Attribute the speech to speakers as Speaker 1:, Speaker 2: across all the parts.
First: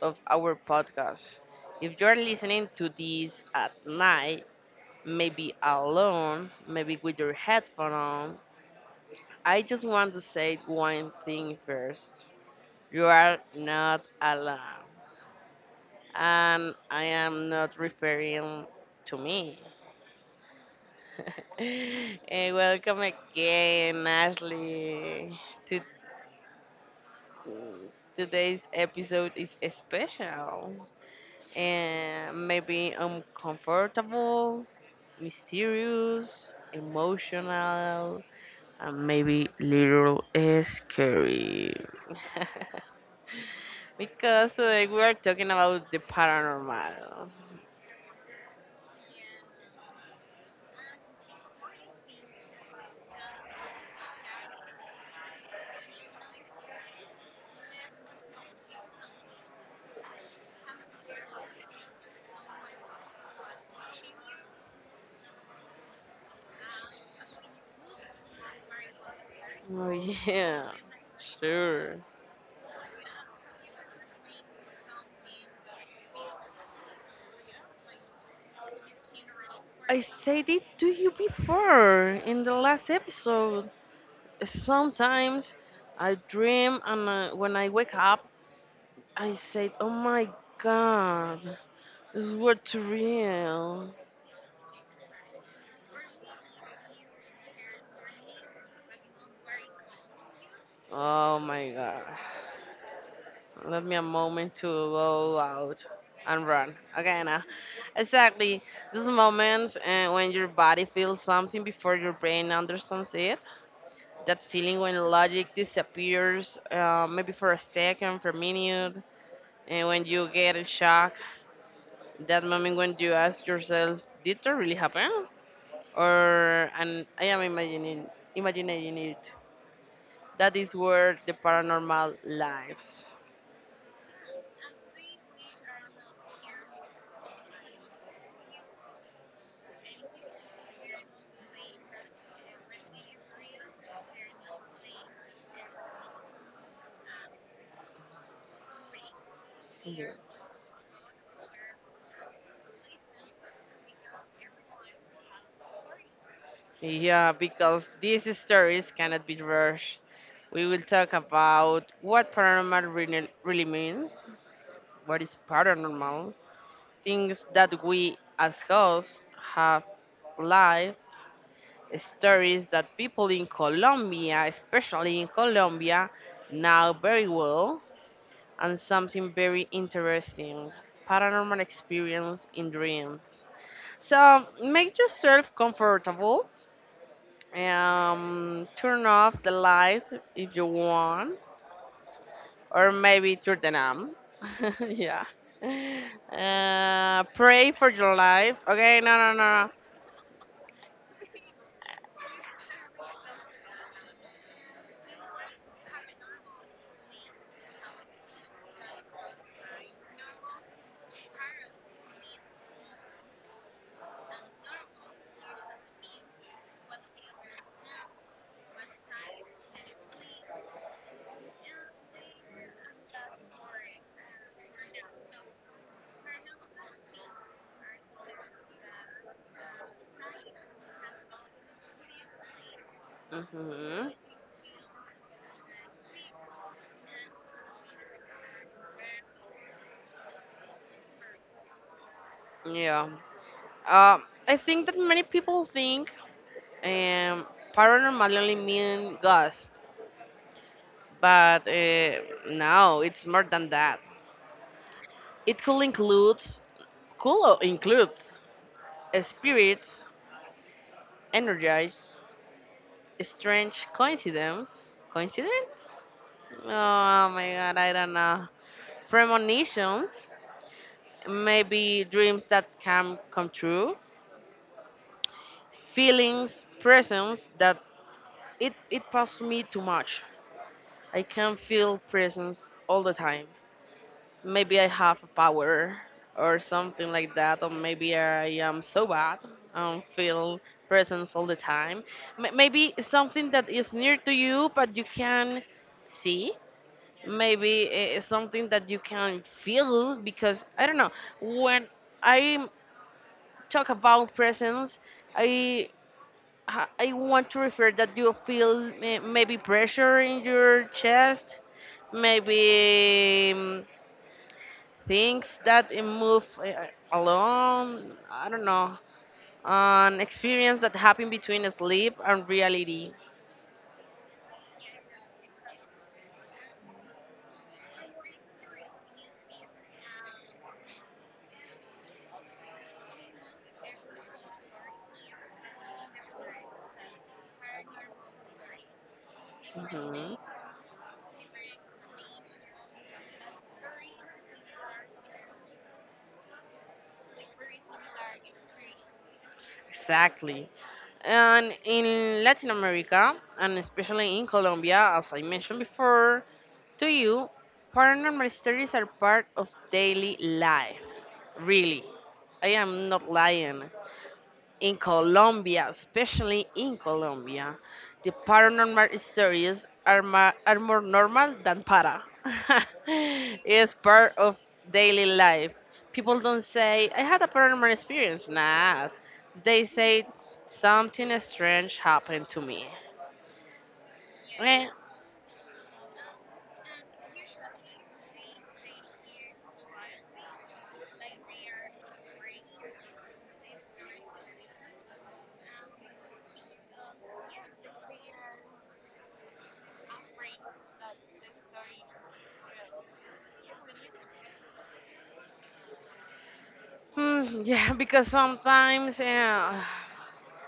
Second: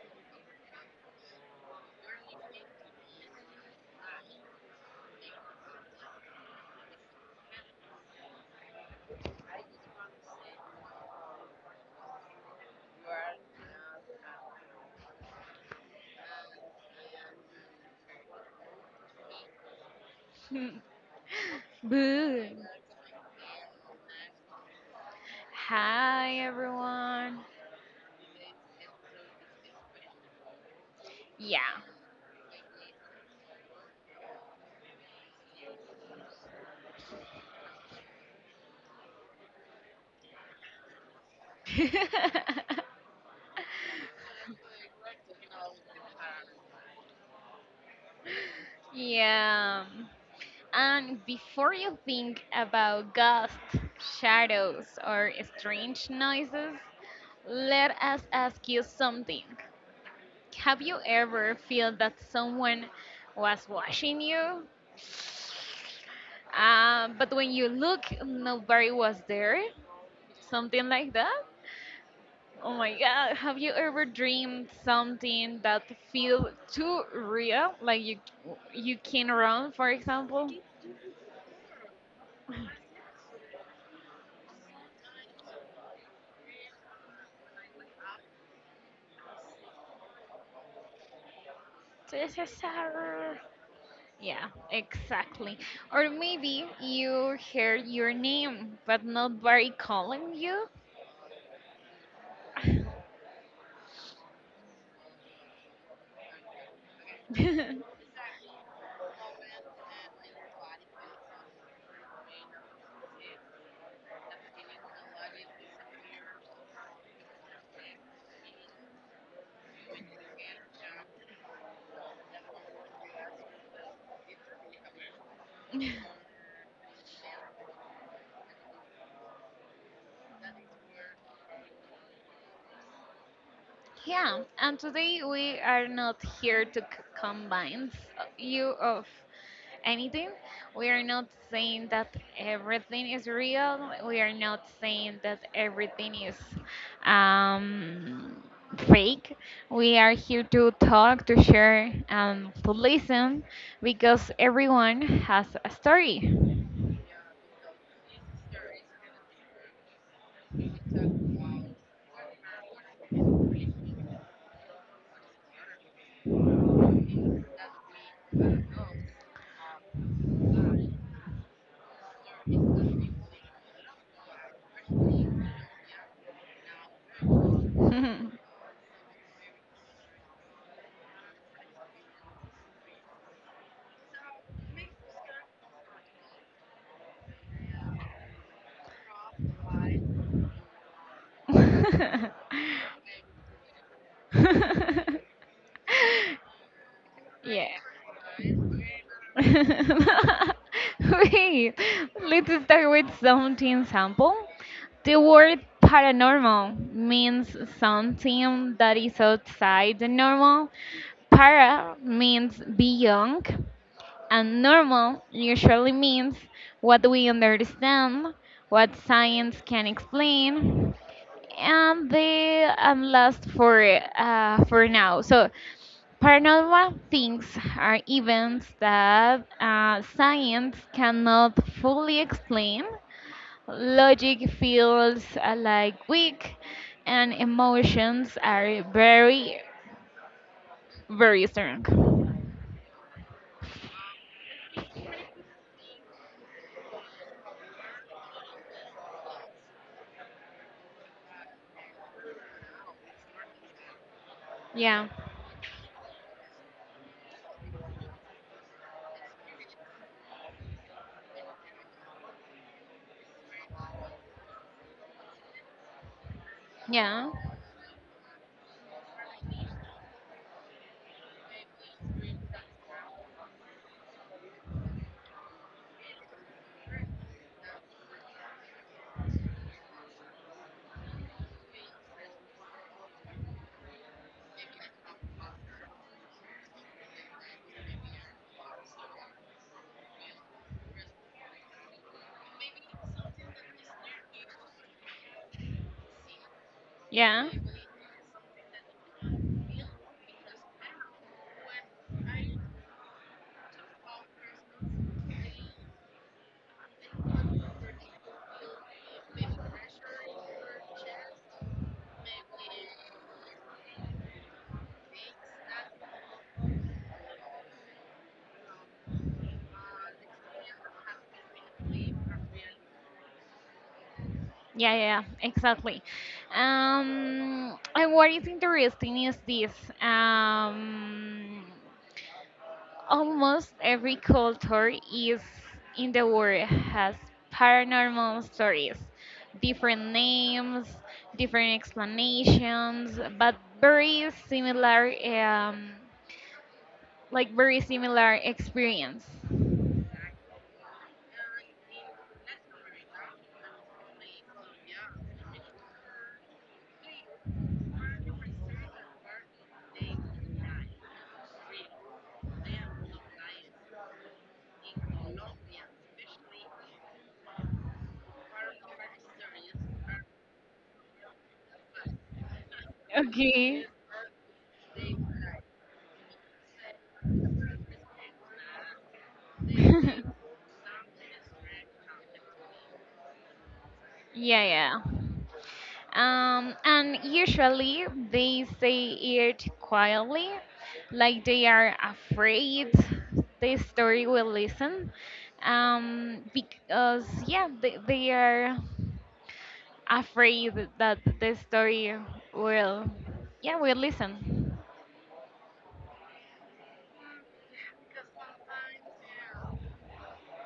Speaker 1: of our podcast. If you're listening to this at night, maybe alone, maybe with your headphone on, I just want to say one thing first. You are not alone, and I am not referring to me.
Speaker 2: Hmm. Boo.
Speaker 1: Hey, welcome again, Ashley. To-
Speaker 2: Hi, everyone.
Speaker 1: Today's episode is special,
Speaker 2: Yeah.
Speaker 1: and maybe uncomfortable, mysterious, emotional, and maybe little scary. Because today we are talking about the paranormal.
Speaker 2: Yeah. And before you think about ghosts, shadows, or strange noises, let us ask you something. Have you ever felt that someone was watching you? But when you look, nobody was there?
Speaker 1: Oh yeah,
Speaker 2: Something like that?
Speaker 1: sure.
Speaker 2: Oh my God, have you ever dreamed something that feel too real? Like you can run, for
Speaker 1: I said
Speaker 2: example?
Speaker 1: it to you before in the last episode. Sometimes I dream and when I wake up, I said, "Oh my God, this
Speaker 2: Yes.
Speaker 1: was too real."
Speaker 2: Yeah, exactly. Or maybe you hear your name, but nobody calling you.
Speaker 1: Oh my god. Let me a moment to go out and run. Okay, now. Exactly. Those moments when your body feels something before your brain understands it. That feeling when logic disappears, maybe for a second, for a minute, and when you get in shock. That moment when you ask yourself, did that really happen? Or, and I am imagining, imagining it. That is where the paranormal lives.
Speaker 2: Yeah, and today we are not here to combine you of anything. We are not saying that everything is real. We are not saying that everything is um, fake. We are here to talk, to share, and to listen because everyone has a story.
Speaker 1: Yeah, because these stories cannot be rushed. We will talk about what paranormal really, really means, what is paranormal, things that we as hosts have live, stories that people in Colombia, especially in Colombia, know very well, and something very interesting paranormal experience in dreams. So make yourself comfortable. Turn off the lights if you want, or maybe turn them on. Yeah.
Speaker 2: Yeah.
Speaker 1: Pray for your life. Okay, no, no,
Speaker 2: Wait, let's start with something simple. The word paranormal means something that is outside the normal. Para means beyond, and normal usually means what we understand, what science can explain, and the and last for now. So paranormal things are events that science cannot fully explain.
Speaker 1: no. Mm-hmm.
Speaker 2: Logic feels like weak, and emotions are very, very strong.
Speaker 1: Yeah. I think that many people think um, paranormal only mean ghost, but no, it's more than that.
Speaker 2: Yeah,
Speaker 1: It could include spirits, energies, strange coincidence. Coincidence? Oh
Speaker 2: yeah,
Speaker 1: my god, I don't know. Premonitions, maybe dreams that can come true, feelings, presence that it passes me too much. I can feel presence all the time. Maybe I have a power or something like that, or maybe I am so bad and feel presence all the time. Maybe something that is near to you but you can see,
Speaker 2: yeah.
Speaker 1: maybe it's something that you can feel because I don't know, when I talk about presence, I I want to refer that you feel eh, maybe pressure in your chest, maybe things that eh, move eh, alone, I don't know, an experience that happened between sleep and reality.
Speaker 2: Yeah, yeah, yeah, exactly. And what is interesting is this. Um, Almost every culture is in the world has paranormal stories, different
Speaker 1: Mhm.
Speaker 2: names, different explanations, but very similar, like very similar experience.
Speaker 1: Exactly. And in Latin America, and especially in Colombia, as I mentioned before to you, paranormal stories are part of daily life. Really. I am not lying. In Colombia, especially in Colombia, the paranormal stories are, are more normal than para.
Speaker 2: Okay.
Speaker 1: It's part of daily life. People don't say, I had a paranormal experience. Nah, they say,
Speaker 2: Yeah,
Speaker 1: something strange happened to me. Eh,
Speaker 2: yeah. And usually they say it quietly, like they are afraid the story will listen. Because, yeah, they are afraid that the story will, yeah, will listen.
Speaker 1: hmm, yeah, because sometimes, eh,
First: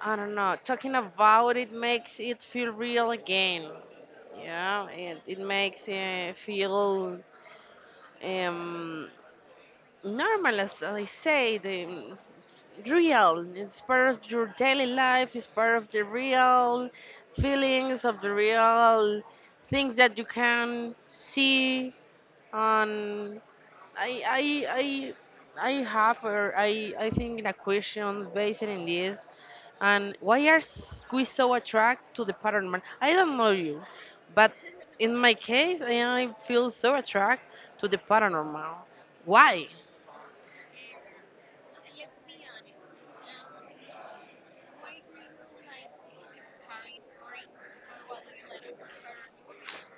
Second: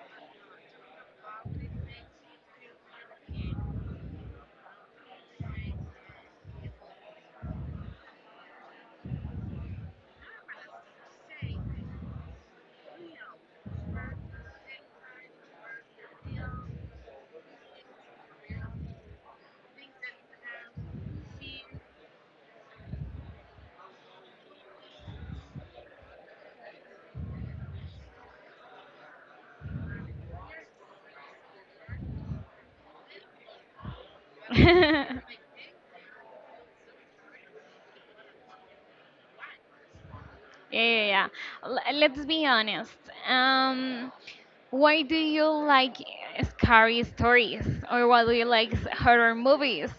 Speaker 1: I don't know, talking about it makes it feel real again. Yeah, it makes it feel um, normal, as I say, the real. It's part of your daily life. It's part of the real feelings of the real things that you can see on. I I I. I have, or I think, a question based in this. And why are we so attracted to the pattern man? I don't know you, but in my case, I feel so attracted to the paranormal. Why?
Speaker 2: Yeah, yeah, yeah. Let's be honest. Um, why do you like scary stories, or why do you like horror movies?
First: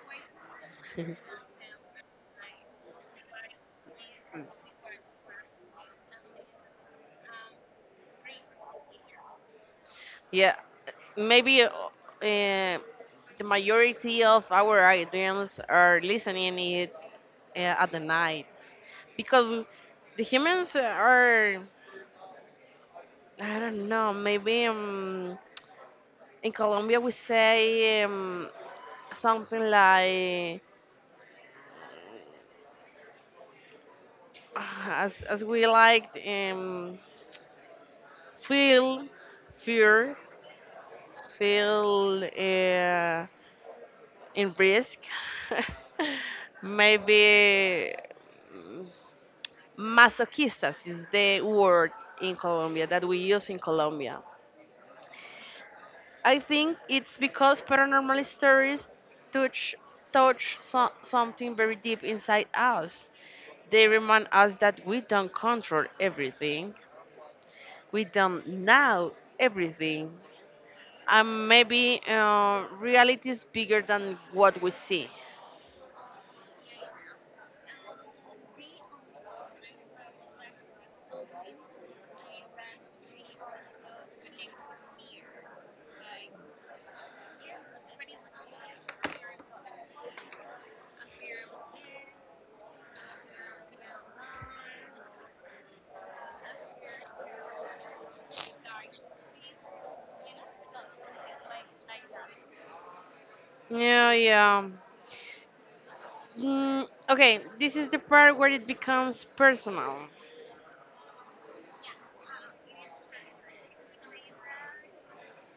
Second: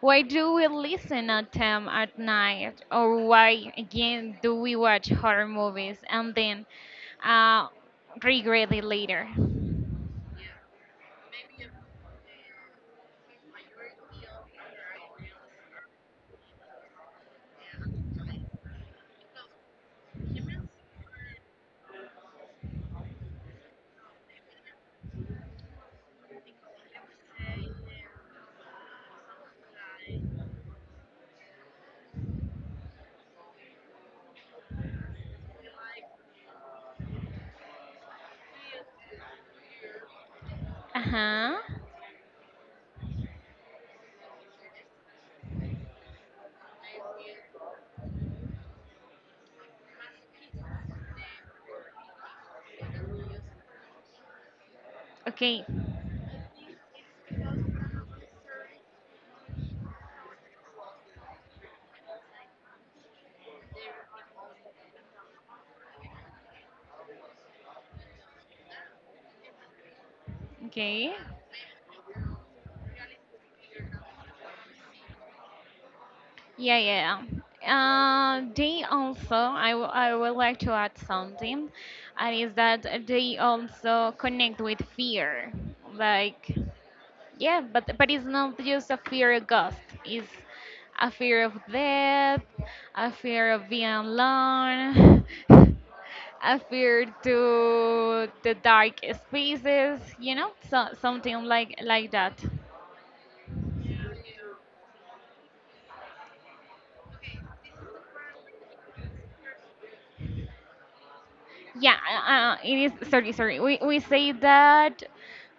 Speaker 2: Why do we listen at them at night, or why again do we watch horror movies and then uh, regret it later?
Speaker 1: Yeah, maybe eh, the majority of our audience are listening it at the night because the humans are I don't know maybe in Colombia we say something like as we like feel fear,
Speaker 2: Uh huh.
Speaker 1: feel in risk maybe masochistas is the word in Colombia that we use in Colombia.
Speaker 2: Okay.
Speaker 1: I think it's because paranormal stories touch touch something very deep inside us. They remind us that we don't control everything. We don't know everything.
Speaker 2: Okay.
Speaker 1: And maybe reality is bigger than what we see.
Speaker 2: Yeah, yeah, yeah. They also, I would like to add something, and is that they also connect with fear. Like, yeah, but it's not just a fear of ghost. It's a fear of death, a fear of being alone, a fear to the dark spaces. You know, so something like that.
Speaker 1: Yeah, yeah. Mm, okay, this is the part where it becomes personal.
Speaker 2: Yeah, it is. Sorry, sorry. We say that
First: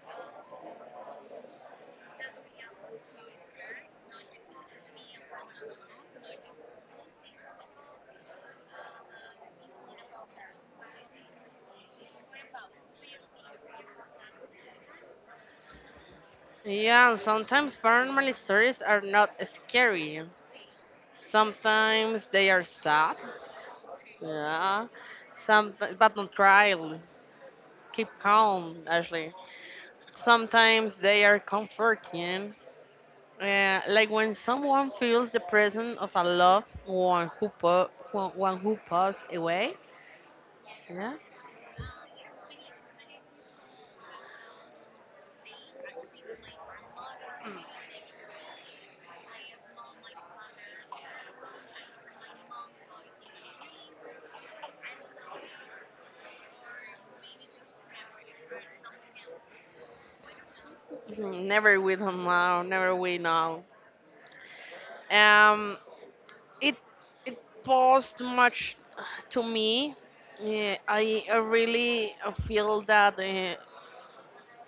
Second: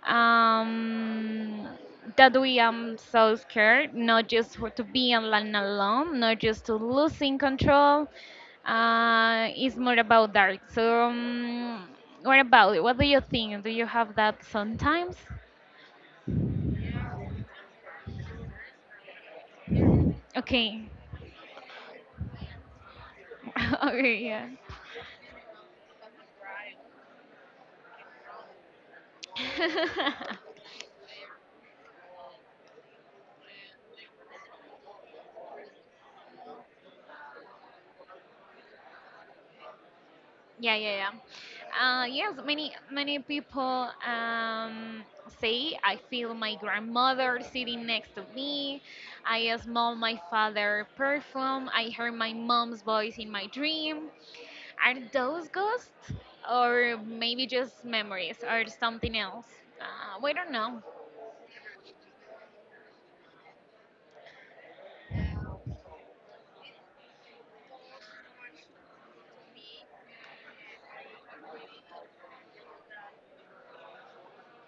Speaker 2: um, that we am so scared, not just for to be alone, alone, not just to losing control. It's more about that. So, what about it? What do you think? Do you have that sometimes?
Speaker 1: Yeah, sometimes paranormal stories are not scary.
Speaker 2: Okay,
Speaker 1: Sometimes they are sad.
Speaker 2: okay, yeah.
Speaker 1: Yeah. Some, but don't cry. Keep calm, Ashley. Sometimes they are comforting. Like when someone feels the presence of a loved one who, one who passed away.
Speaker 2: Yeah, yeah,
Speaker 1: Yeah.
Speaker 2: yeah. Yes, many people say I feel my grandmother sitting next to me. I smell my father perfume. I hear my mom's voice in my dream. Are those ghosts, or maybe just memories, or something else? We don't know.
Speaker 1: Mhm, never we don't know. Never we know. Um, it it posed much to me. Eh, I really feel that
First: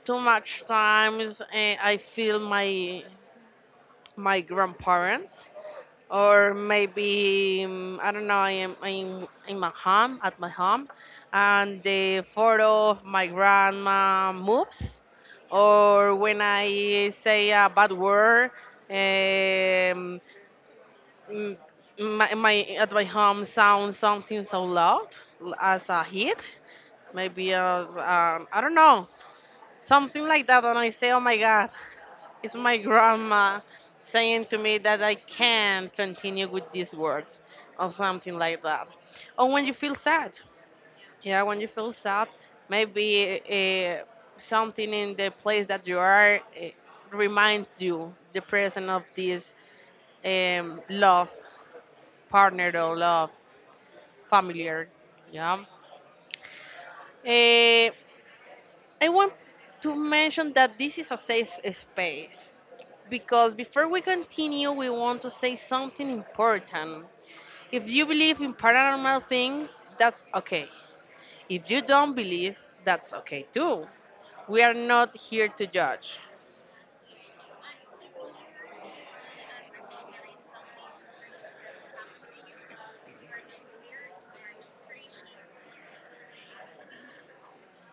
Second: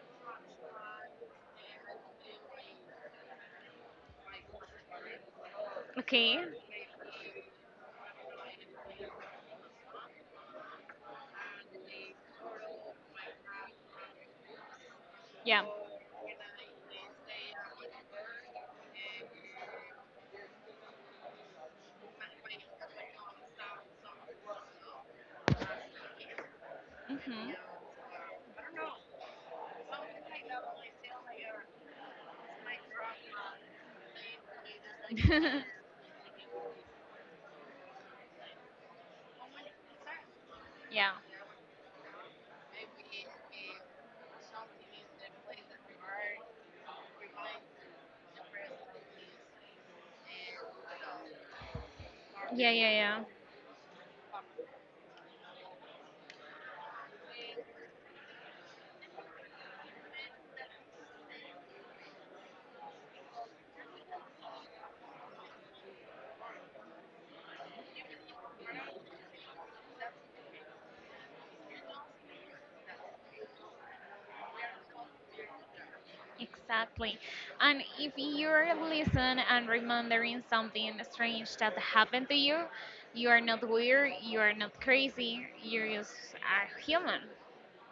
Speaker 1: too much times I feel my grandparents,
Speaker 2: Okay.
Speaker 1: or maybe I don't know, I'm in my home at my home and the photo of my grandma moves,
Speaker 2: Yeah.
Speaker 1: or when I say a bad word, um, mm, my at my home sounds something so loud, as a hit, maybe as I don't know, something like that, and I say, oh my God, it's my grandma saying to me that I
Speaker 2: Hmm.
Speaker 1: can't continue with these words or something like that. Or when you feel sad,
Speaker 2: Yeah.
Speaker 1: yeah, when you feel sad, maybe something in the place that you are reminds you the presence of this love partner
Speaker 2: Yeah, yeah,
Speaker 1: or
Speaker 2: yeah.
Speaker 1: love familiar. Yeah. Eh, I want to mention that this is a safe space because before we continue, we want to say something important. If you believe in paranormal things, that's okay. If you don't believe, that's okay too. We are not here to judge.
Speaker 2: Exactly. And if you're listening and remembering something strange that happened to you, you are not weird, you are not crazy, you're just a human.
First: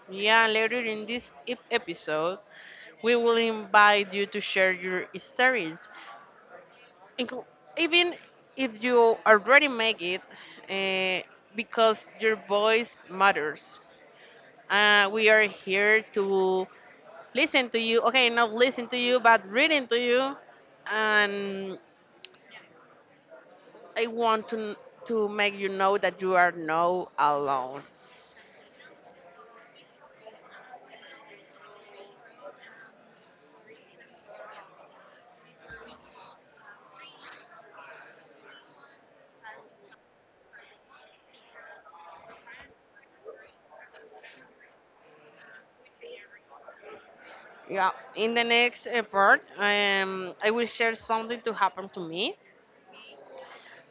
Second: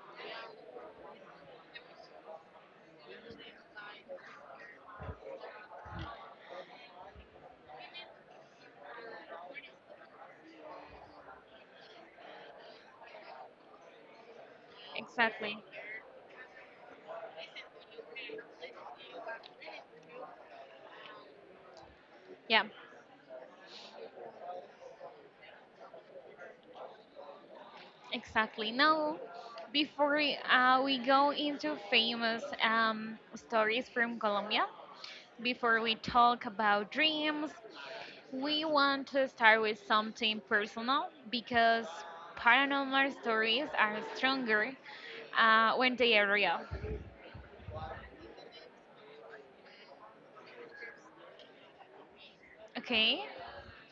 Speaker 1: Yeah, later in this episode, we will invite you to share your stories. Inclu- Even if you already make it, uh, because your voice matters. We are
Speaker 2: Exactly.
Speaker 1: here to listen to you, okay, not listen to you but reading to you, and
Speaker 2: Yeah,
Speaker 1: I want to make you know that you are not alone.
Speaker 2: exactly. Now, before we go into famous stories from Colombia, before we talk about dreams, we want to start with something personal because paranormal stories are stronger when they are real.
Speaker 1: Yeah, in the next part, I will share something to happen to me,
Speaker 2: Okay?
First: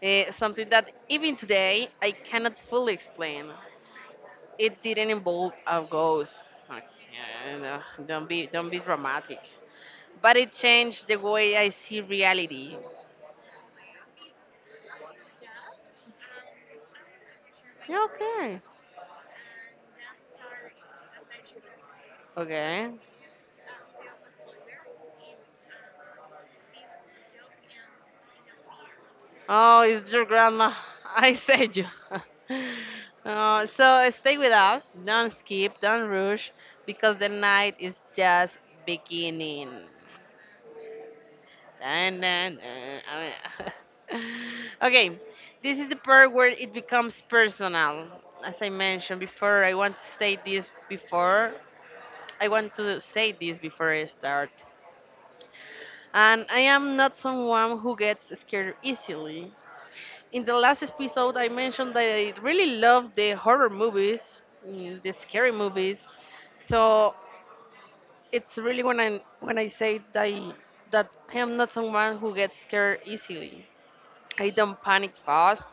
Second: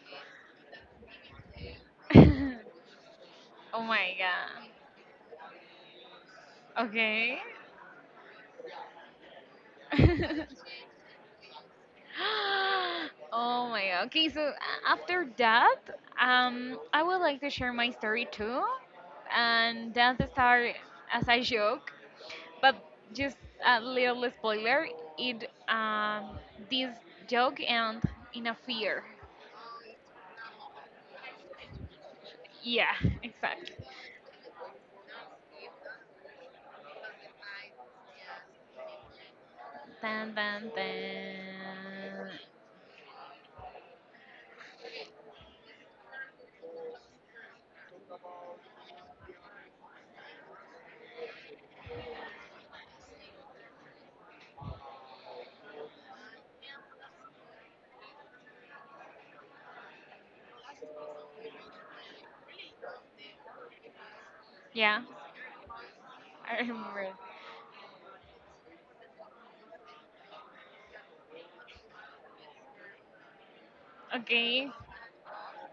Speaker 1: something that even today I
Speaker 2: Oh
Speaker 1: cannot fully explain.
Speaker 2: my God.
Speaker 1: It didn't involve a ghost. Okay,
Speaker 2: Okay.
Speaker 1: no, don't be dramatic. But it changed the way I see reality.
Speaker 2: Oh my God. Okay, so after that, I would like to share my
Speaker 1: Yeah,
Speaker 2: story
Speaker 1: okay.
Speaker 2: too. And that's the start as a joke. But
Speaker 1: Okay.
Speaker 2: just a little spoiler, it this joke and in a fear.
Speaker 1: Oh, it's your grandma. I said you.
Speaker 2: Yeah, exactly.
Speaker 1: So stay with us. Don't skip. Don't rush, because the night is just beginning.
Speaker 2: Dun dun
Speaker 1: And
Speaker 2: dun.
Speaker 1: then, na. Okay, this is the part where it becomes personal. As I mentioned before, I want to say this before. I want to say this before I start. And I am not someone who gets scared easily. In the last episode, I mentioned that I really love the horror movies, mm,
Speaker 2: Yeah,
Speaker 1: the scary movies.
Speaker 2: I remember
Speaker 1: So
Speaker 2: it.
Speaker 1: it's really when I say that that I am not someone who gets scared easily. I
Speaker 2: Okay.
Speaker 1: don't panic fast,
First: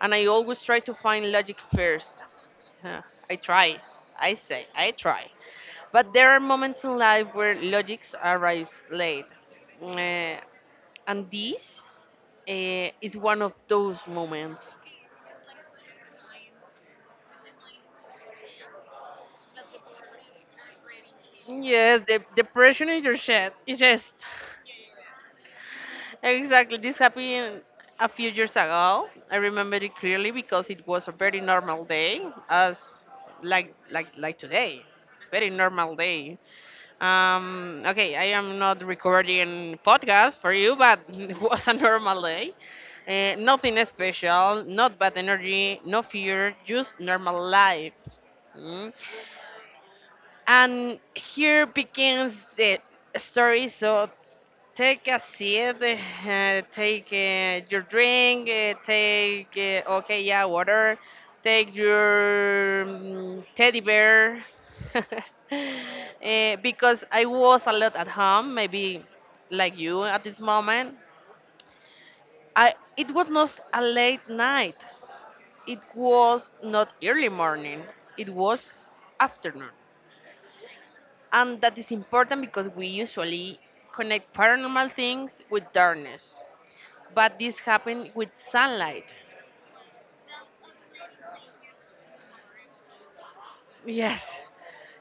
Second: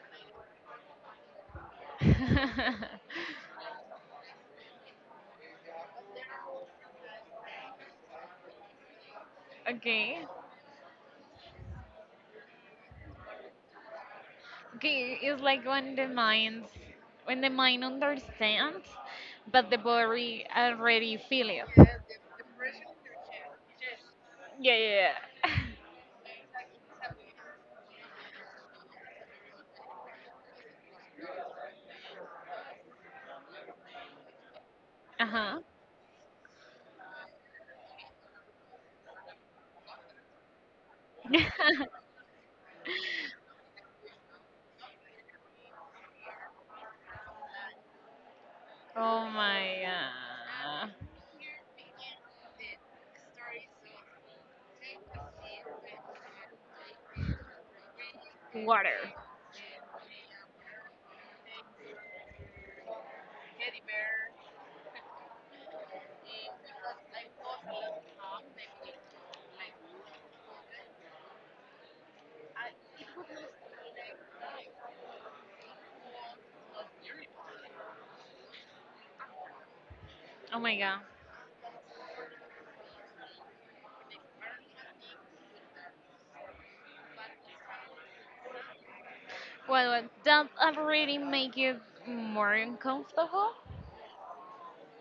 Speaker 1: and I always try to find logic first. Huh, I try. I say, I try. But there are moments in life where logics arrives late.
Speaker 2: Okay.
Speaker 1: Uh, and this is one of those moments.
Speaker 2: Okay, it's like when the minds when the mind understands, but the body already feel it.
Speaker 1: Yes, the depression is your shit. It's just.
Speaker 2: Yeah, yeah,
Speaker 1: Exactly. This happened a few years ago. I remember it clearly because it was a very normal day, as like today. Very
Speaker 2: yeah.
Speaker 1: normal day. Okay, I am not recording podcast for you, but
Speaker 2: uh
Speaker 1: it was a
Speaker 2: huh.
Speaker 1: normal day. Eh, nothing special, not bad energy, no fear, just normal life. Mm.
Speaker 2: Oh my God.
Speaker 1: And here begins the story. So take a seat, take your drink,
Speaker 2: Water.
Speaker 1: take, okay, yeah, water, take your mm, teddy bear. Eh, because I was a lot at home, maybe like you at this moment. I It was not a late night, it was not early morning, it was afternoon.
Speaker 2: Oh my God.
Speaker 1: And that is important because we usually connect paranormal things with darkness, but this happened with sunlight.
Speaker 2: Well, that already make you more uncomfortable.
Speaker 1: Yes,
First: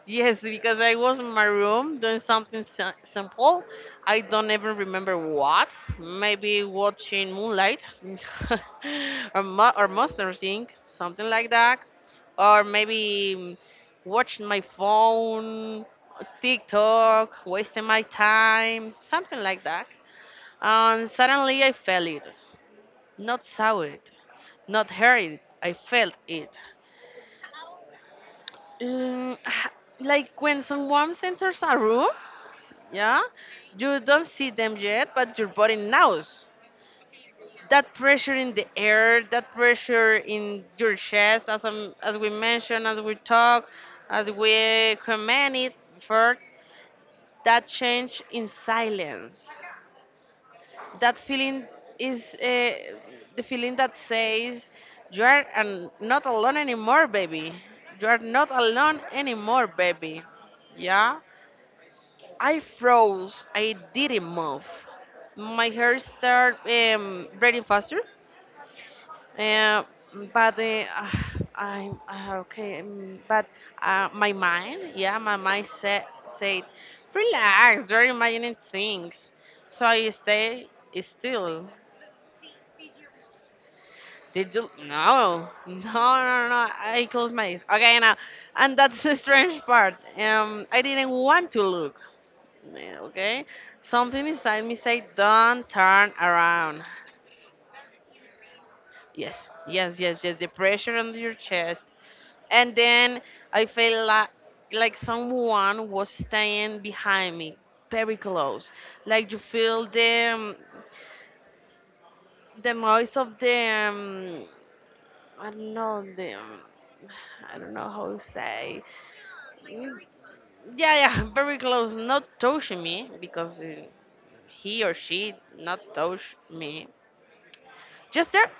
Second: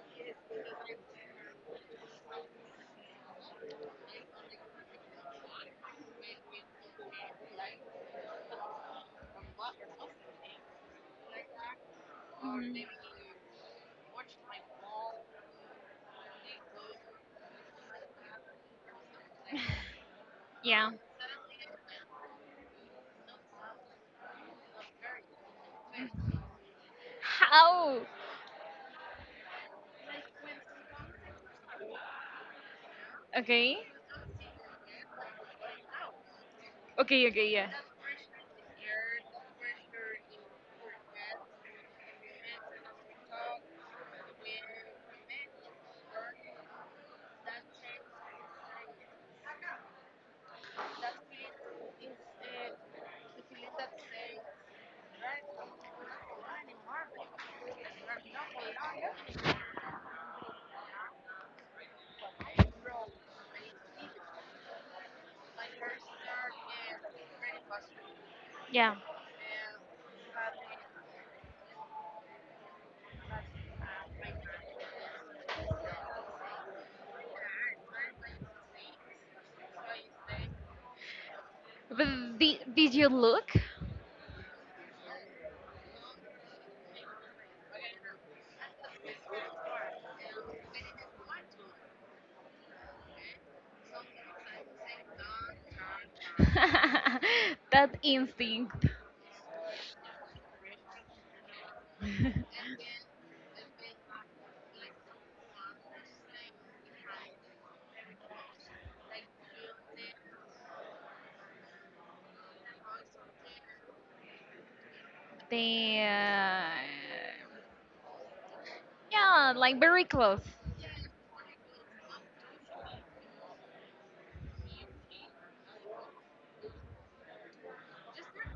Speaker 1: yes, because I was in my room doing something simple. I don't even remember what. Maybe watching moonlight or, or Monster Inc., something like that. Or
Speaker 2: Mm.
Speaker 1: maybe mm, watching my phone, TikTok, wasting my time, something like that.
Speaker 2: Yeah.
Speaker 1: And suddenly I felt it. Not saw it, not heard it. I felt it.
Speaker 2: How?
Speaker 1: Mm, h- like when someone enters a room, yeah,
Speaker 2: Okay.
Speaker 1: you don't see them yet, but your body knows.
Speaker 2: Okay, okay, yeah.
Speaker 1: That pressure in the air, that pressure in your chest, as I'm, as we mentioned, as we talk, as we comment it before, that change in silence. That feeling is the feeling that says you are an, not alone anymore, baby. You are not alone anymore, baby. Yeah. I froze. I didn't move. My hair started breathing faster.
Speaker 2: Yeah.
Speaker 1: Uh, but I okay, but my mind, yeah, my mind said, relax. You're imagining things. So I stay still.
Speaker 2: But did you look?
Speaker 1: Did you? No, no, no, no. I closed my eyes. Okay, now, and that's the strange part. I didn't want to look. Yeah, okay, something inside me say, "Don't turn around."
Speaker 2: That instinct.
Speaker 1: Yes, yes, yes, yes. The pressure on your chest, and then I feel like someone was staying behind me, very close. Like you feel the noise of the I don't
Speaker 2: the
Speaker 1: know the I don't know how to say.
Speaker 2: yeah, like
Speaker 1: Mm,
Speaker 2: very close.
Speaker 1: yeah, yeah, very close. Not touching me because he or she not touch me just there.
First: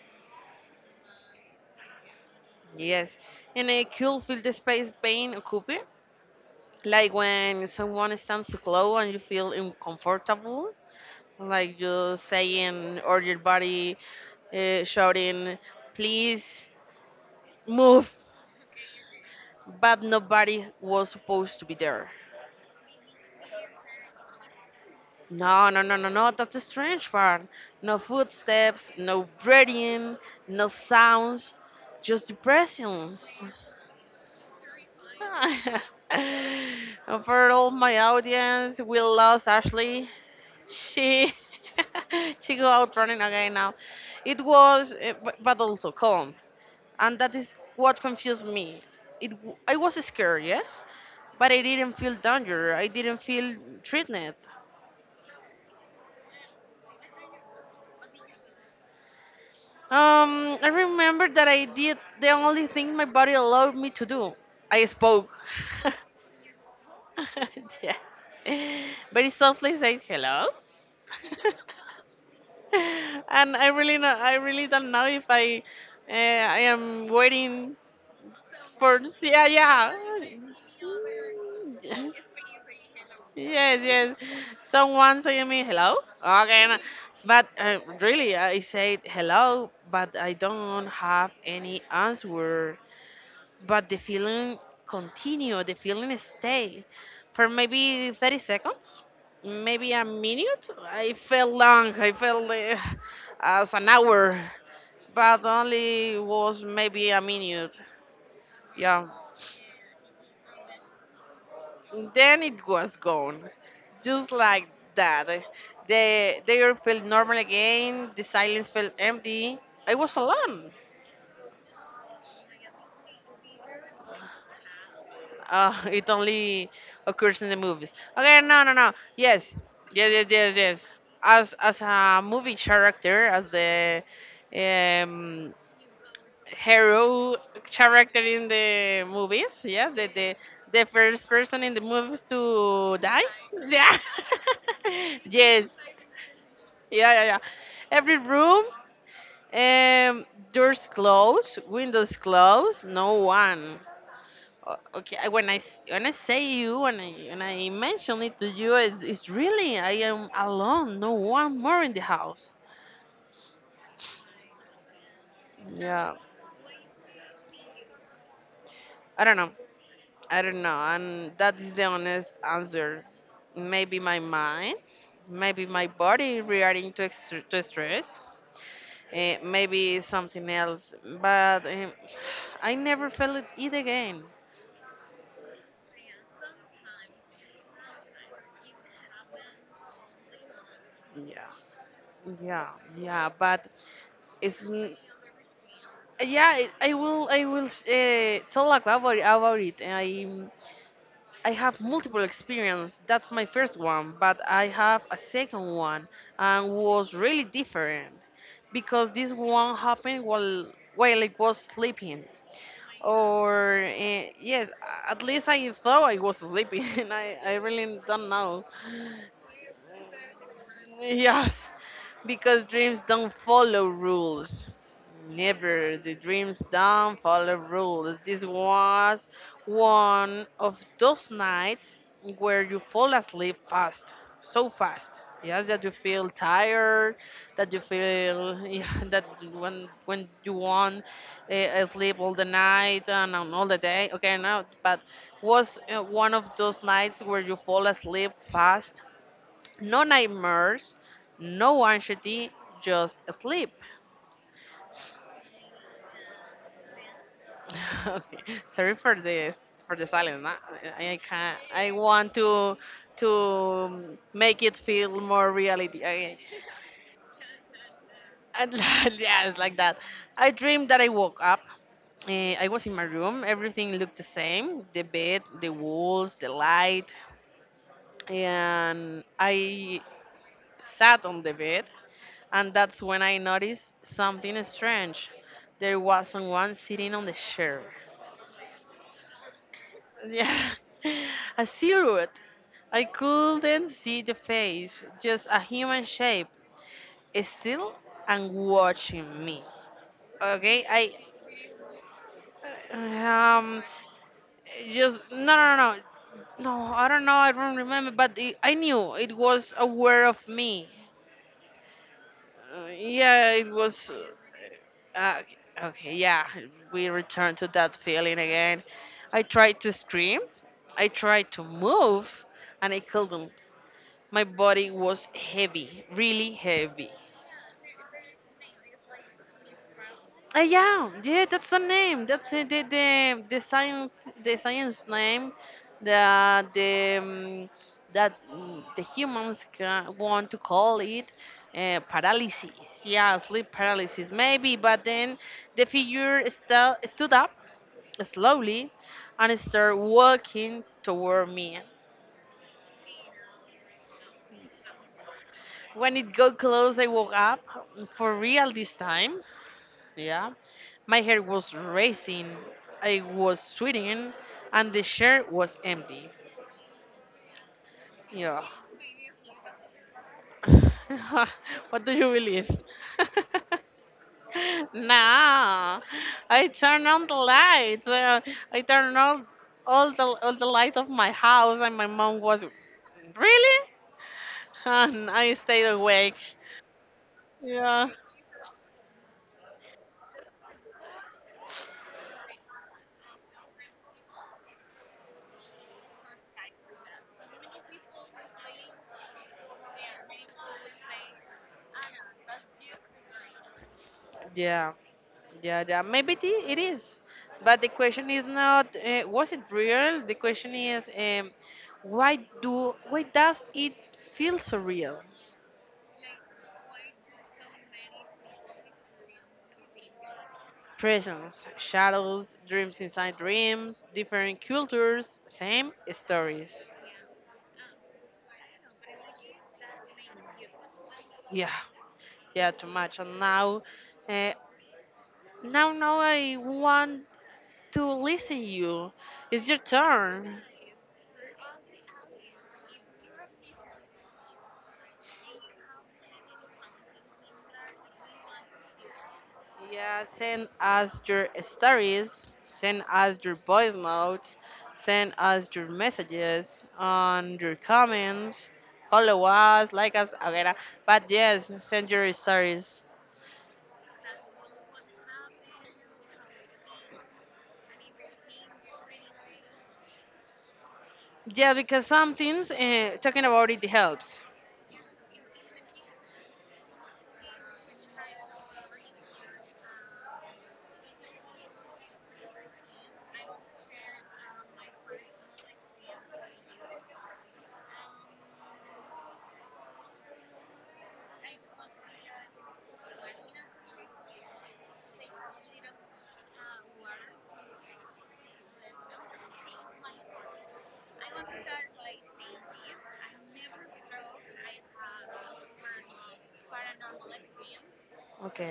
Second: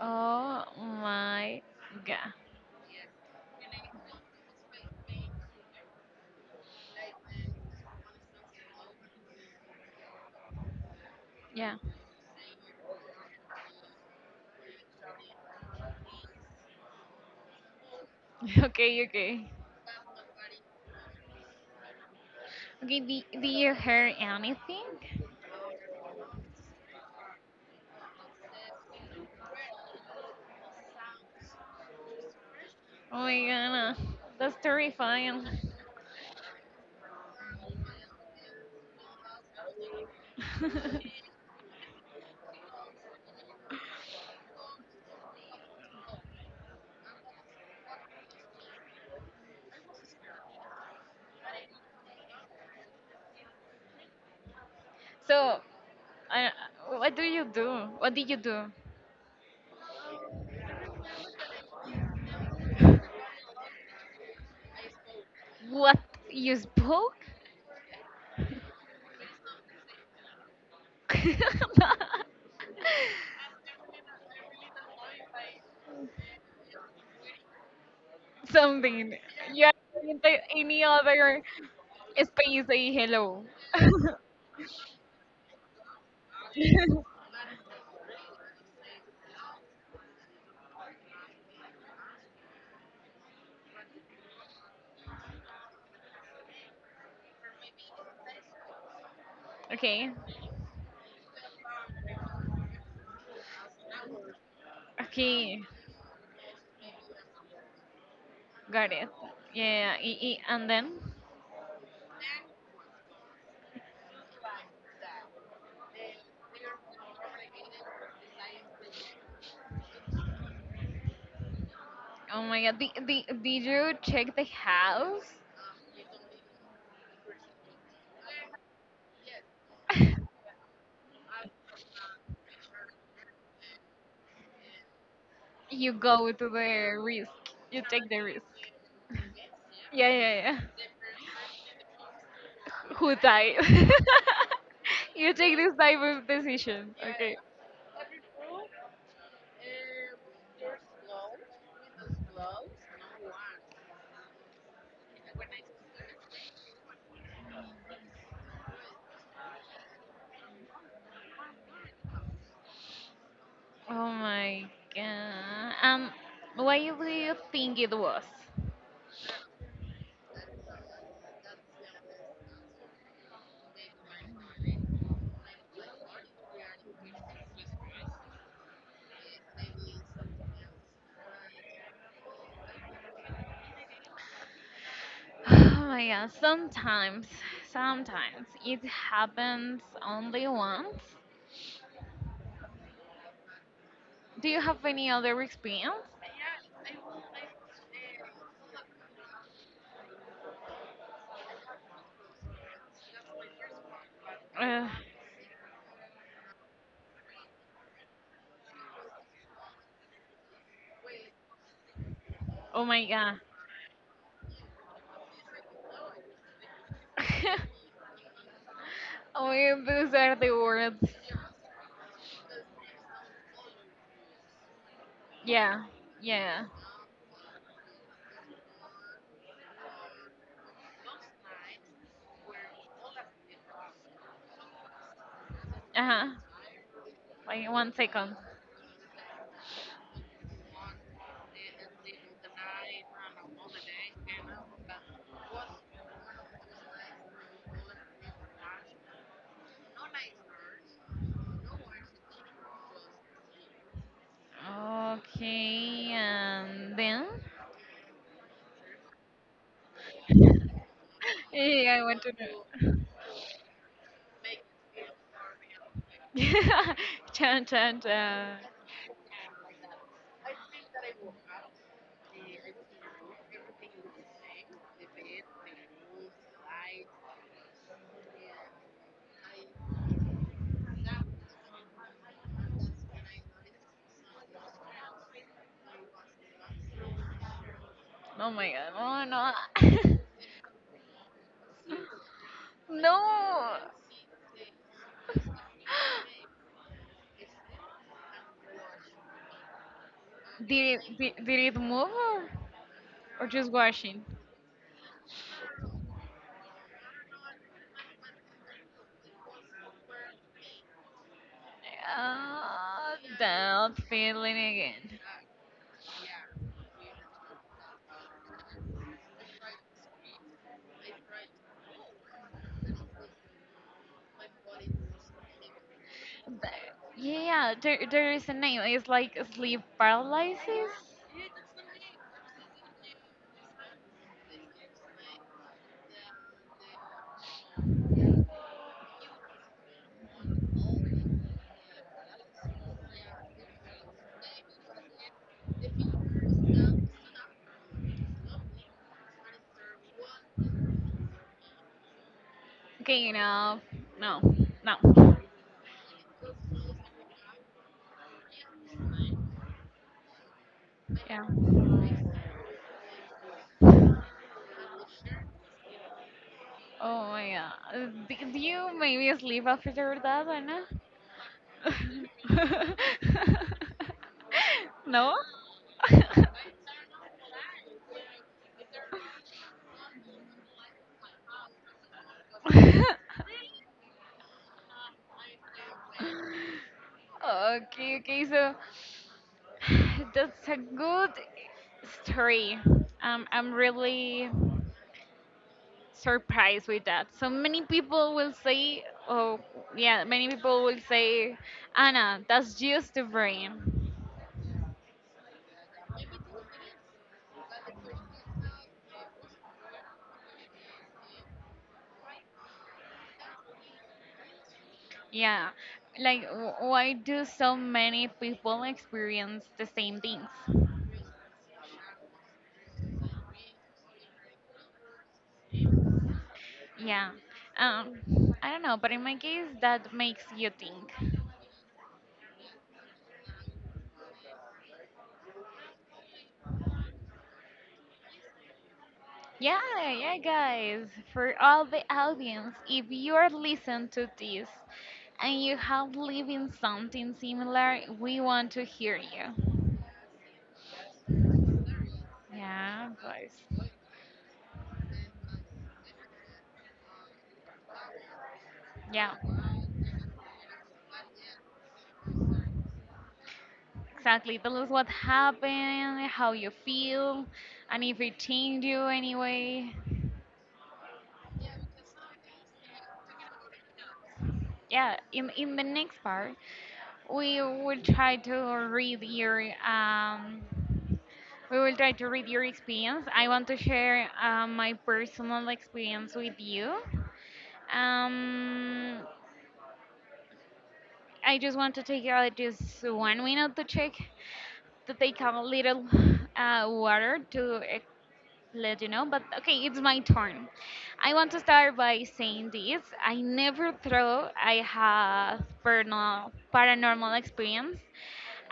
Speaker 2: Oh my God.
Speaker 1: Yes, and it could feel the space being occupied, like when someone stands too close and you feel uncomfortable,
Speaker 2: Yeah.
Speaker 1: like you saying or your body shouting, "Please move,"
Speaker 2: Okay, okay.
Speaker 1: but nobody was supposed to be there.
Speaker 2: Okay, do you hear anything?
Speaker 1: No, no, no, no, no. That's the strange part. No footsteps, no breathing, no sounds, just the
Speaker 2: Oh my
Speaker 1: presence.
Speaker 2: God, that's terrifying.
Speaker 1: For all my audience, we lost Ashley. She she go out running again now. It was, but also calm, and that is what confused me. I was scared, yes, but I didn't feel danger. I didn't feel threatened.
Speaker 2: So, I, what do you do? What did you do?
Speaker 1: I remember that I did the only thing my body allowed me to do. I spoke.
Speaker 2: What? You spoke?
Speaker 1: Yes. Very softly said hello. And I really know, I really don't know if I I am waiting for.
Speaker 2: Something.
Speaker 1: Yeah,
Speaker 2: You are
Speaker 1: yeah.
Speaker 2: in any other
Speaker 1: Mm,
Speaker 2: space say hello.
Speaker 1: yes, yes, someone saying me hello, okay, no. But really I said hello but I don't have any answer, but the feeling continue, the feeling stay for maybe 30 seconds, maybe a
Speaker 2: Okay,
Speaker 1: minute. I felt long, I felt as an hour, but
Speaker 2: okay,
Speaker 1: only was maybe a minute.
Speaker 2: got
Speaker 1: Yeah,
Speaker 2: it. Yeah, yeah, yeah. And then?
Speaker 1: then it was gone, just like that. The air felt normal again, the silence felt empty, I was alone.
Speaker 2: Oh my God, did you check the house?
Speaker 1: Oh, it only occurs in the movies. Okay, no, no, no. Yes, yes, yes, yes, yes. As a movie character, as the um,
Speaker 2: You go to the risk.
Speaker 1: hero
Speaker 2: You take
Speaker 1: character
Speaker 2: the risk.
Speaker 1: in the movies, yeah, the
Speaker 2: Yeah, yeah,
Speaker 1: the
Speaker 2: yeah.
Speaker 1: the first person in the movies to
Speaker 2: Who
Speaker 1: die.
Speaker 2: died?
Speaker 1: Yeah.
Speaker 2: You take
Speaker 1: Yes.
Speaker 2: this type of decision.
Speaker 1: Yeah, yeah,
Speaker 2: Okay.
Speaker 1: yeah. Every room, um, doors closed, windows closed, no one. Okay when when I say you, when I mention it to you, it's really I am alone, no one more in the house.
Speaker 2: Oh my God. Um,
Speaker 1: Yeah,
Speaker 2: why do you think it was?
Speaker 1: I don't know, I don't know, and that is the honest answer. Maybe my mind, maybe my body reacting to, extr to stress, maybe something else. But I never felt it again.
Speaker 2: Oh my God. Sometimes, it happens only once.
Speaker 1: Yeah, yeah, yeah, but
Speaker 2: Do you
Speaker 1: it's
Speaker 2: have any other experience?
Speaker 1: yeah, I will. I will tell like about it. I have multiple experience. That's my first one, but I
Speaker 2: Uh,
Speaker 1: have a second one, and was really different because this one happened while I was sleeping.
Speaker 2: oh my God.
Speaker 1: Or yes, at least I thought I was sleeping, I really don't know.
Speaker 2: Oh, my God, those are the words.
Speaker 1: Yes. Because dreams don't follow rules.
Speaker 2: Yeah,
Speaker 1: Never. The dreams
Speaker 2: yeah.
Speaker 1: don't follow rules. This was one of those nights where you fall asleep fast, so fast. Yes, that you
Speaker 2: Uh huh.
Speaker 1: feel tired,
Speaker 2: Wait
Speaker 1: that you
Speaker 2: one second.
Speaker 1: feel yeah, that when you want sleep all the night and on all the day. Okay, now, but was one of those nights where you fall asleep fast, no nightmares, no anxiety, just sleep.
Speaker 2: Okay, and then?
Speaker 1: Okay. Sorry for this, for the silence. Nah, I can't. I
Speaker 2: Yeah, I want to
Speaker 1: want
Speaker 2: know.
Speaker 1: to make it feel more reality. Okay.
Speaker 2: Chan, chan, chan.
Speaker 1: And yeah, it's like that. I dreamed that I woke up. Eh, I was in my room. Everything looked the same: the bed, the walls, the light. And I sat on the bed and that's when I noticed something strange. There was someone sitting on the chair.
Speaker 2: Oh my God, oh no.
Speaker 1: Yeah, a silhouette. I
Speaker 2: No!
Speaker 1: couldn't see the face, just a human shape, still and watching me. Okay,
Speaker 2: Did
Speaker 1: I
Speaker 2: it, did, did it move or just
Speaker 1: um
Speaker 2: washing?
Speaker 1: just, no, no, no, no, no, I don't know, I don't remember, but it, I knew it was aware of me.
Speaker 2: Uh,
Speaker 1: Yeah, it
Speaker 2: that
Speaker 1: was.
Speaker 2: feeling again.
Speaker 1: Uh, uh, okay, yeah, we return to that feeling again. I tried to scream, I tried to move, and I couldn't. My body was heavy, really
Speaker 2: That-
Speaker 1: heavy.
Speaker 2: yeah, there is a name. It's like sleep paralysis.
Speaker 1: Yeah, yeah, that's the name. That's it, the science, the science name that the that the humans ca want to call it paralysis. Yeah, sleep paralysis maybe. But then the figure stu stood up slowly and started walking toward me.
Speaker 2: Okay, no, no, no.
Speaker 1: When it got close, I woke up for real this time. Yeah. My hair
Speaker 2: Yeah.
Speaker 1: was racing. I was sweating and the chair was empty.
Speaker 2: Oh my God. Do
Speaker 1: Yeah.
Speaker 2: you maybe sleep after that, Anna?
Speaker 1: What do you believe?
Speaker 2: No?
Speaker 1: Nah. I turned on the lights. I turned on all the light of my house and my mom was really?
Speaker 2: Okay,
Speaker 1: And I stayed awake. Yeah.
Speaker 2: okay, so that's a good story. I'm really surprised with that. So many people will say, oh, yeah, many people will say, Anna, that's just the brain.
Speaker 1: Yeah. Yeah, yeah, maybe it is. But the question is not was it real? The question is why does it feel so real?
Speaker 2: Yeah, like why do so many people experience the same things?
Speaker 1: Presence, shadows, dreams inside dreams, different cultures, same stories.
Speaker 2: Yeah, I don't know, but in my case, that makes you think.
Speaker 1: Yeah, yeah, too much. And now, uh, now I want to listen you. It's your
Speaker 2: Yeah, yeah,
Speaker 1: turn.
Speaker 2: guys, for all the audience, if you are listening to this and you have lived in something similar, we want to hear you.
Speaker 1: Yeah, send us your stories, send
Speaker 2: Yeah,
Speaker 1: us your
Speaker 2: guys.
Speaker 1: voice notes, send us your messages on your comments,
Speaker 2: Yeah,
Speaker 1: follow us, like us, etc. But yes, send your stories.
Speaker 2: exactly. Tell us what happened, how you feel, and if it changed you anyway.
Speaker 1: Yeah, because some things talking about it helps.
Speaker 2: Yeah, in the next part we will try to read your um we will try to read your experience. I want to share my personal experience with you. um I just want to take out just one minute to take a little water to let you know. But okay, it's my turn. I want to start by saying this. I never thought I had paranormal experience.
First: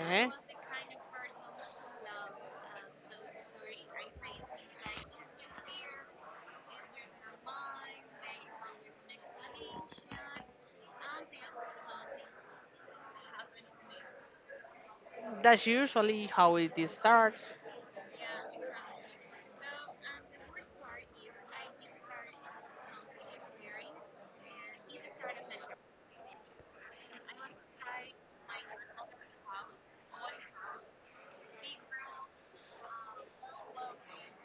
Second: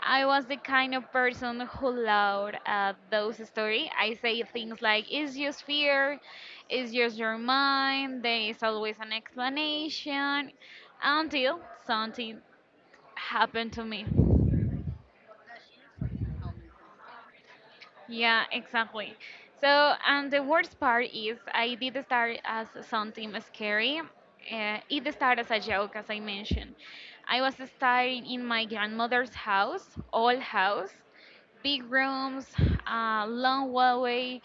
Speaker 2: I was the kind of person who loved those stories. I say things like, it's just fear, it's just your mind, there is always an explanation, until something happened to me.
Speaker 1: That's usually how it starts.
Speaker 2: Yeah, exactly. So, and the worst part is I did start as something scary. It started as a joke, as I mentioned. I was starting in my grandmother's house, old house, big rooms, long hallway,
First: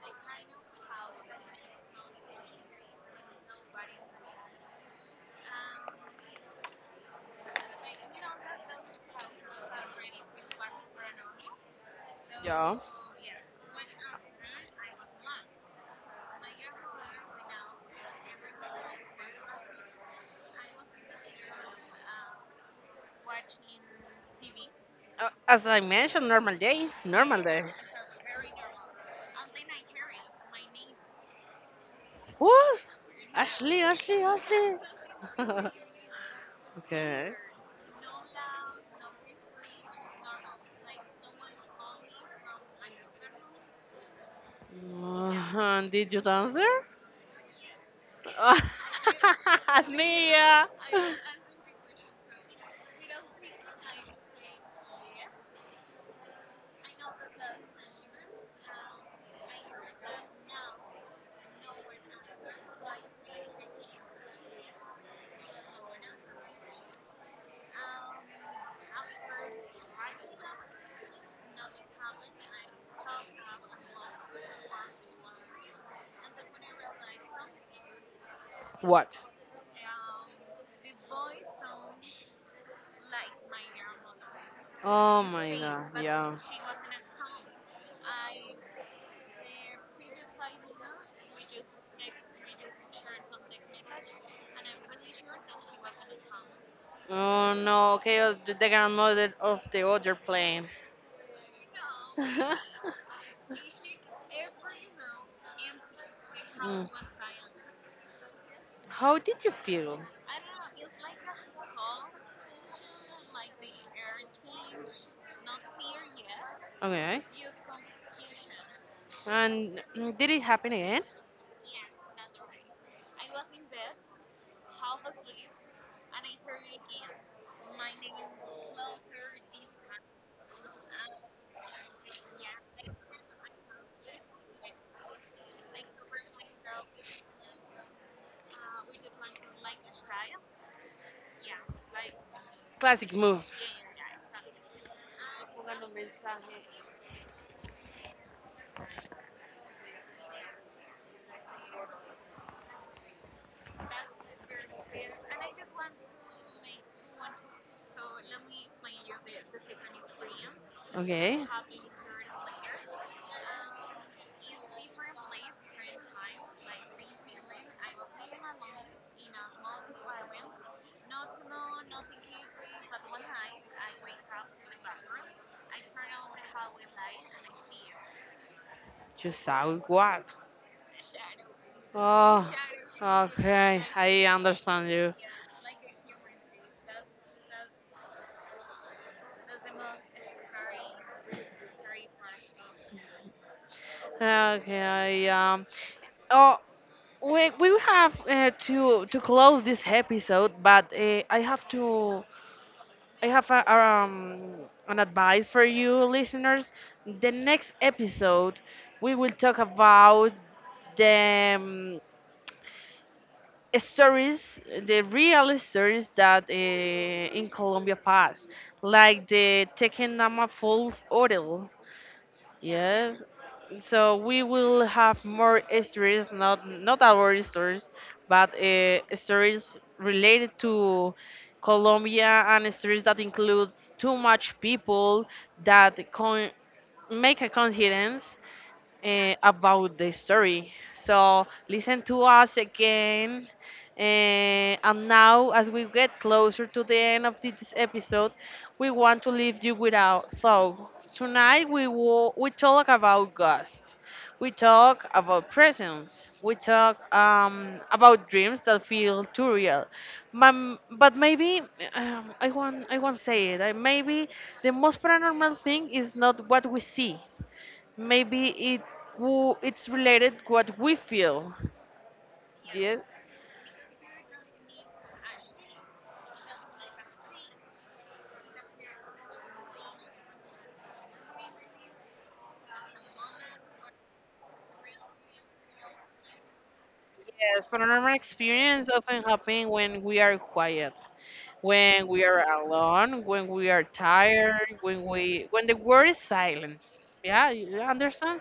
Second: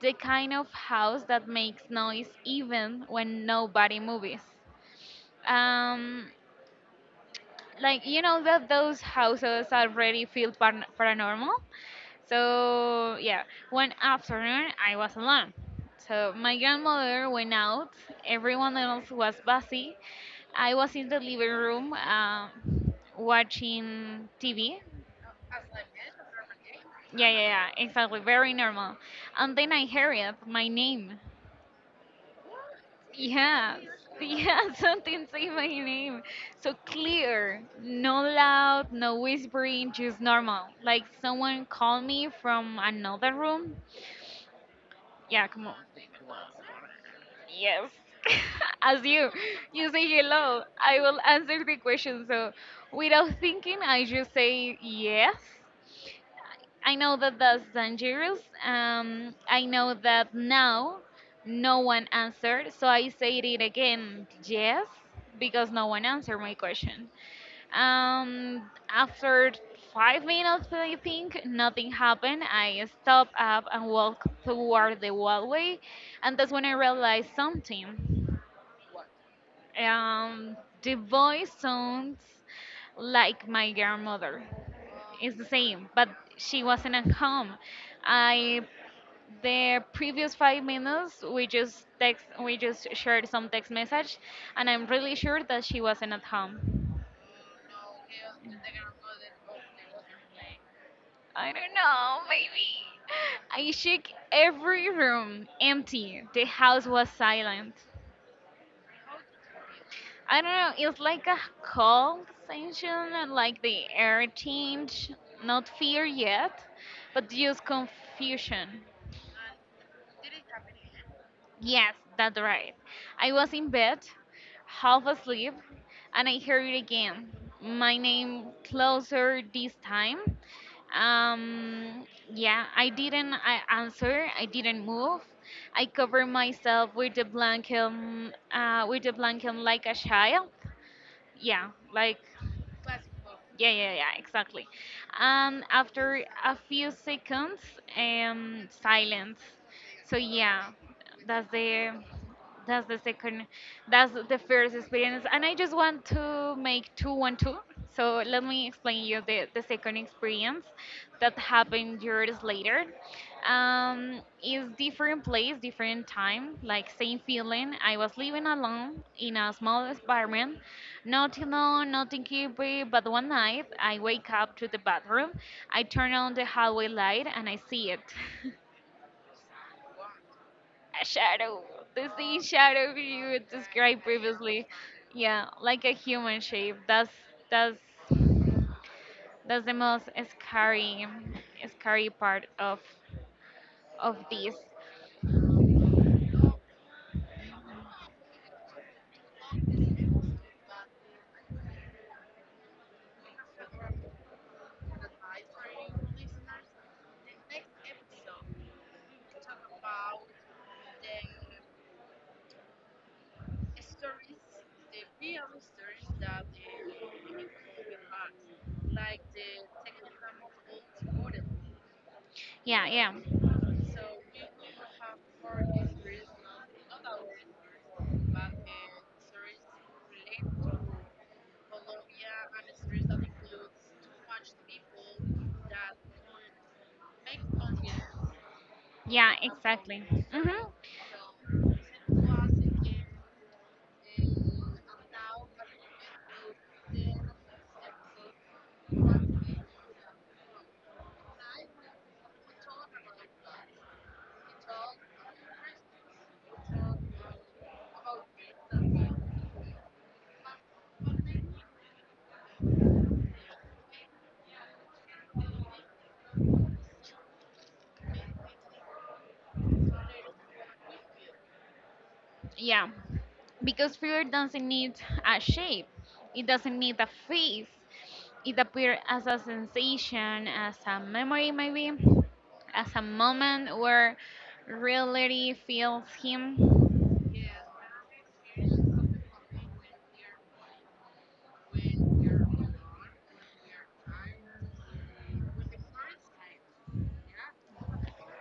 Speaker 2: the kind of house that makes noise even when nobody moves. Um, like you know that those houses already feel paranormal.
Speaker 1: Yeah.
Speaker 2: So yeah, one afternoon I was alone, so my grandmother went out. Everyone else was busy. I was in the living room, watching TV.
Speaker 1: As I mentioned, normal day.
Speaker 2: Yeah, yeah,
Speaker 1: Normal day.
Speaker 2: yeah, exactly, very normal. And then I heard my name.
Speaker 1: What?
Speaker 2: Yeah,
Speaker 1: Ashley, Ashley,
Speaker 2: yeah,
Speaker 1: Ashley.
Speaker 2: something say my name. So
Speaker 1: Okay.
Speaker 2: clear, no loud, no whispering, just normal. Like someone called me from another room. Yeah, come on.
Speaker 1: Did you dance there?
Speaker 2: Yes. As you say
Speaker 1: Ashley,
Speaker 2: hello.
Speaker 1: yeah.
Speaker 2: I will answer the question. So without thinking, I just say yes. I know that that's dangerous. I know that now no one answered, so I said it again, yes, because no one answered my question. Um, After 5 minutes, I think nothing happened. I stopped up and walked toward the hallway, and that's when I realized something.
Speaker 1: What?
Speaker 2: Um, the voice sounds like my grandmother.
Speaker 1: Oh
Speaker 2: It's the
Speaker 1: my
Speaker 2: same,
Speaker 1: god,
Speaker 2: but
Speaker 1: yeah.
Speaker 2: she wasn't at home. I The previous 5 minutes we just shared some text message, and I'm really sure that she wasn't at home.
Speaker 1: Oh no, okay, the grandmother of the other plane.
Speaker 2: I don't know, maybe. I shook every room, empty. The house
Speaker 1: Mm.
Speaker 2: was silent.
Speaker 1: How did you feel?
Speaker 2: I don't know, it's like a cold sensation, and like the air change. Not fear yet,
Speaker 1: Okay.
Speaker 2: but just confusion.
Speaker 1: And mm, did it happen again?
Speaker 2: Yes, that's right. I was in bed, half asleep, and I heard it again. My name closer this time. Um, yeah, I didn't I answer. I didn't move. I covered myself with the blanket like a child. Yeah, like
Speaker 1: Classic move.
Speaker 2: yeah, yeah, yeah, exactly. And after a few seconds, silence. So yeah, that's the that's the second that's the first experience, and I just want to make two one two. So let me explain you the second experience that
Speaker 1: Okay.
Speaker 2: happened years later. Is different place, different time, like same feeling. I was living alone in a small apartment, not alone, nothing creepy. But one night I wake up to the bathroom. I turn on the hallway light, and I see it.
Speaker 1: You saw what?
Speaker 2: A shadow, the same
Speaker 1: Oh,
Speaker 2: shadow you
Speaker 1: okay.
Speaker 2: described
Speaker 1: I
Speaker 2: previously.
Speaker 1: understand you.
Speaker 2: Yeah, like a human shape. That's that's the most scary, scary part of this.
Speaker 1: Okay, I um. Oh, we have to close this episode, but I have a, an advice for you listeners. The next episode we will talk about the stories, the real stories that in Colombia pass, like the Tequendama Falls Hotel.
Speaker 2: Yeah, yeah,
Speaker 1: Yes. So we will have more stories, not not our stories, but stories related to Colombia and stories that includes too much people that con- make a coincidence
Speaker 2: yeah,
Speaker 1: about
Speaker 2: exactly.
Speaker 1: the
Speaker 2: Hmm.
Speaker 1: story. So listen to us again. Eh, and now, as we get closer to the end of this episode, we want to leave you with a thought. Tonight, we talk about ghosts. We talk about presence. We talk about dreams that feel too real. Mum, but maybe I won't say it. Maybe the most paranormal thing is not what we see. Maybe it it's related what we feel.
Speaker 2: Yeah,
Speaker 1: Yes,
Speaker 2: because fear doesn't need a shape. It doesn't need a face. It appears as a sensation, as a memory, maybe, as a moment where reality fills him.
Speaker 1: yes. Paranormal experience often happen when we are quiet, when we are alone, when we are tired, when the world is silent. Yeah, you understand?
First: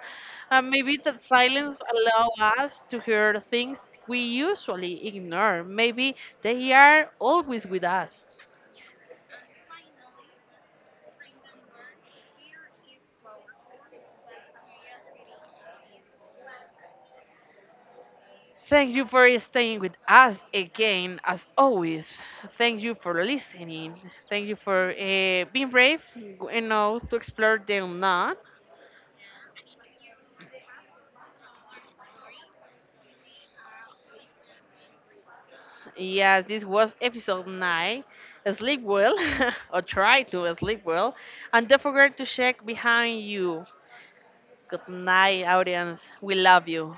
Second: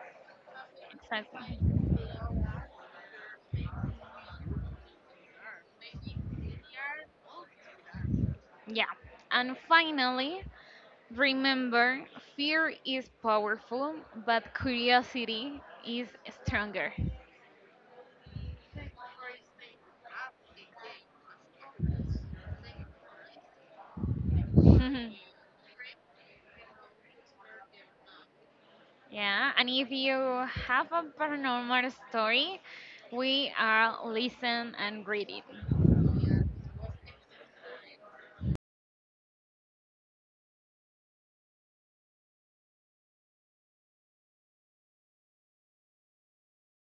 Speaker 1: Maybe that silence
Speaker 2: Exactly.
Speaker 1: allow us to hear things we usually ignore. Maybe they are always with us.
Speaker 2: Yeah. And finally, remember fear is powerful, but curiosity is stronger.
Speaker 1: Thank you for staying with us again, as always. Thank you for listening. Thank you for being brave, you know, to explore the unknown.
Speaker 2: Yeah. And if you have a paranormal story, we are listen and read it.
Speaker 1: Yes, this was episode 9. Sleep well, or try to sleep well. And don't forget to check behind you. Good night, audience. We love you.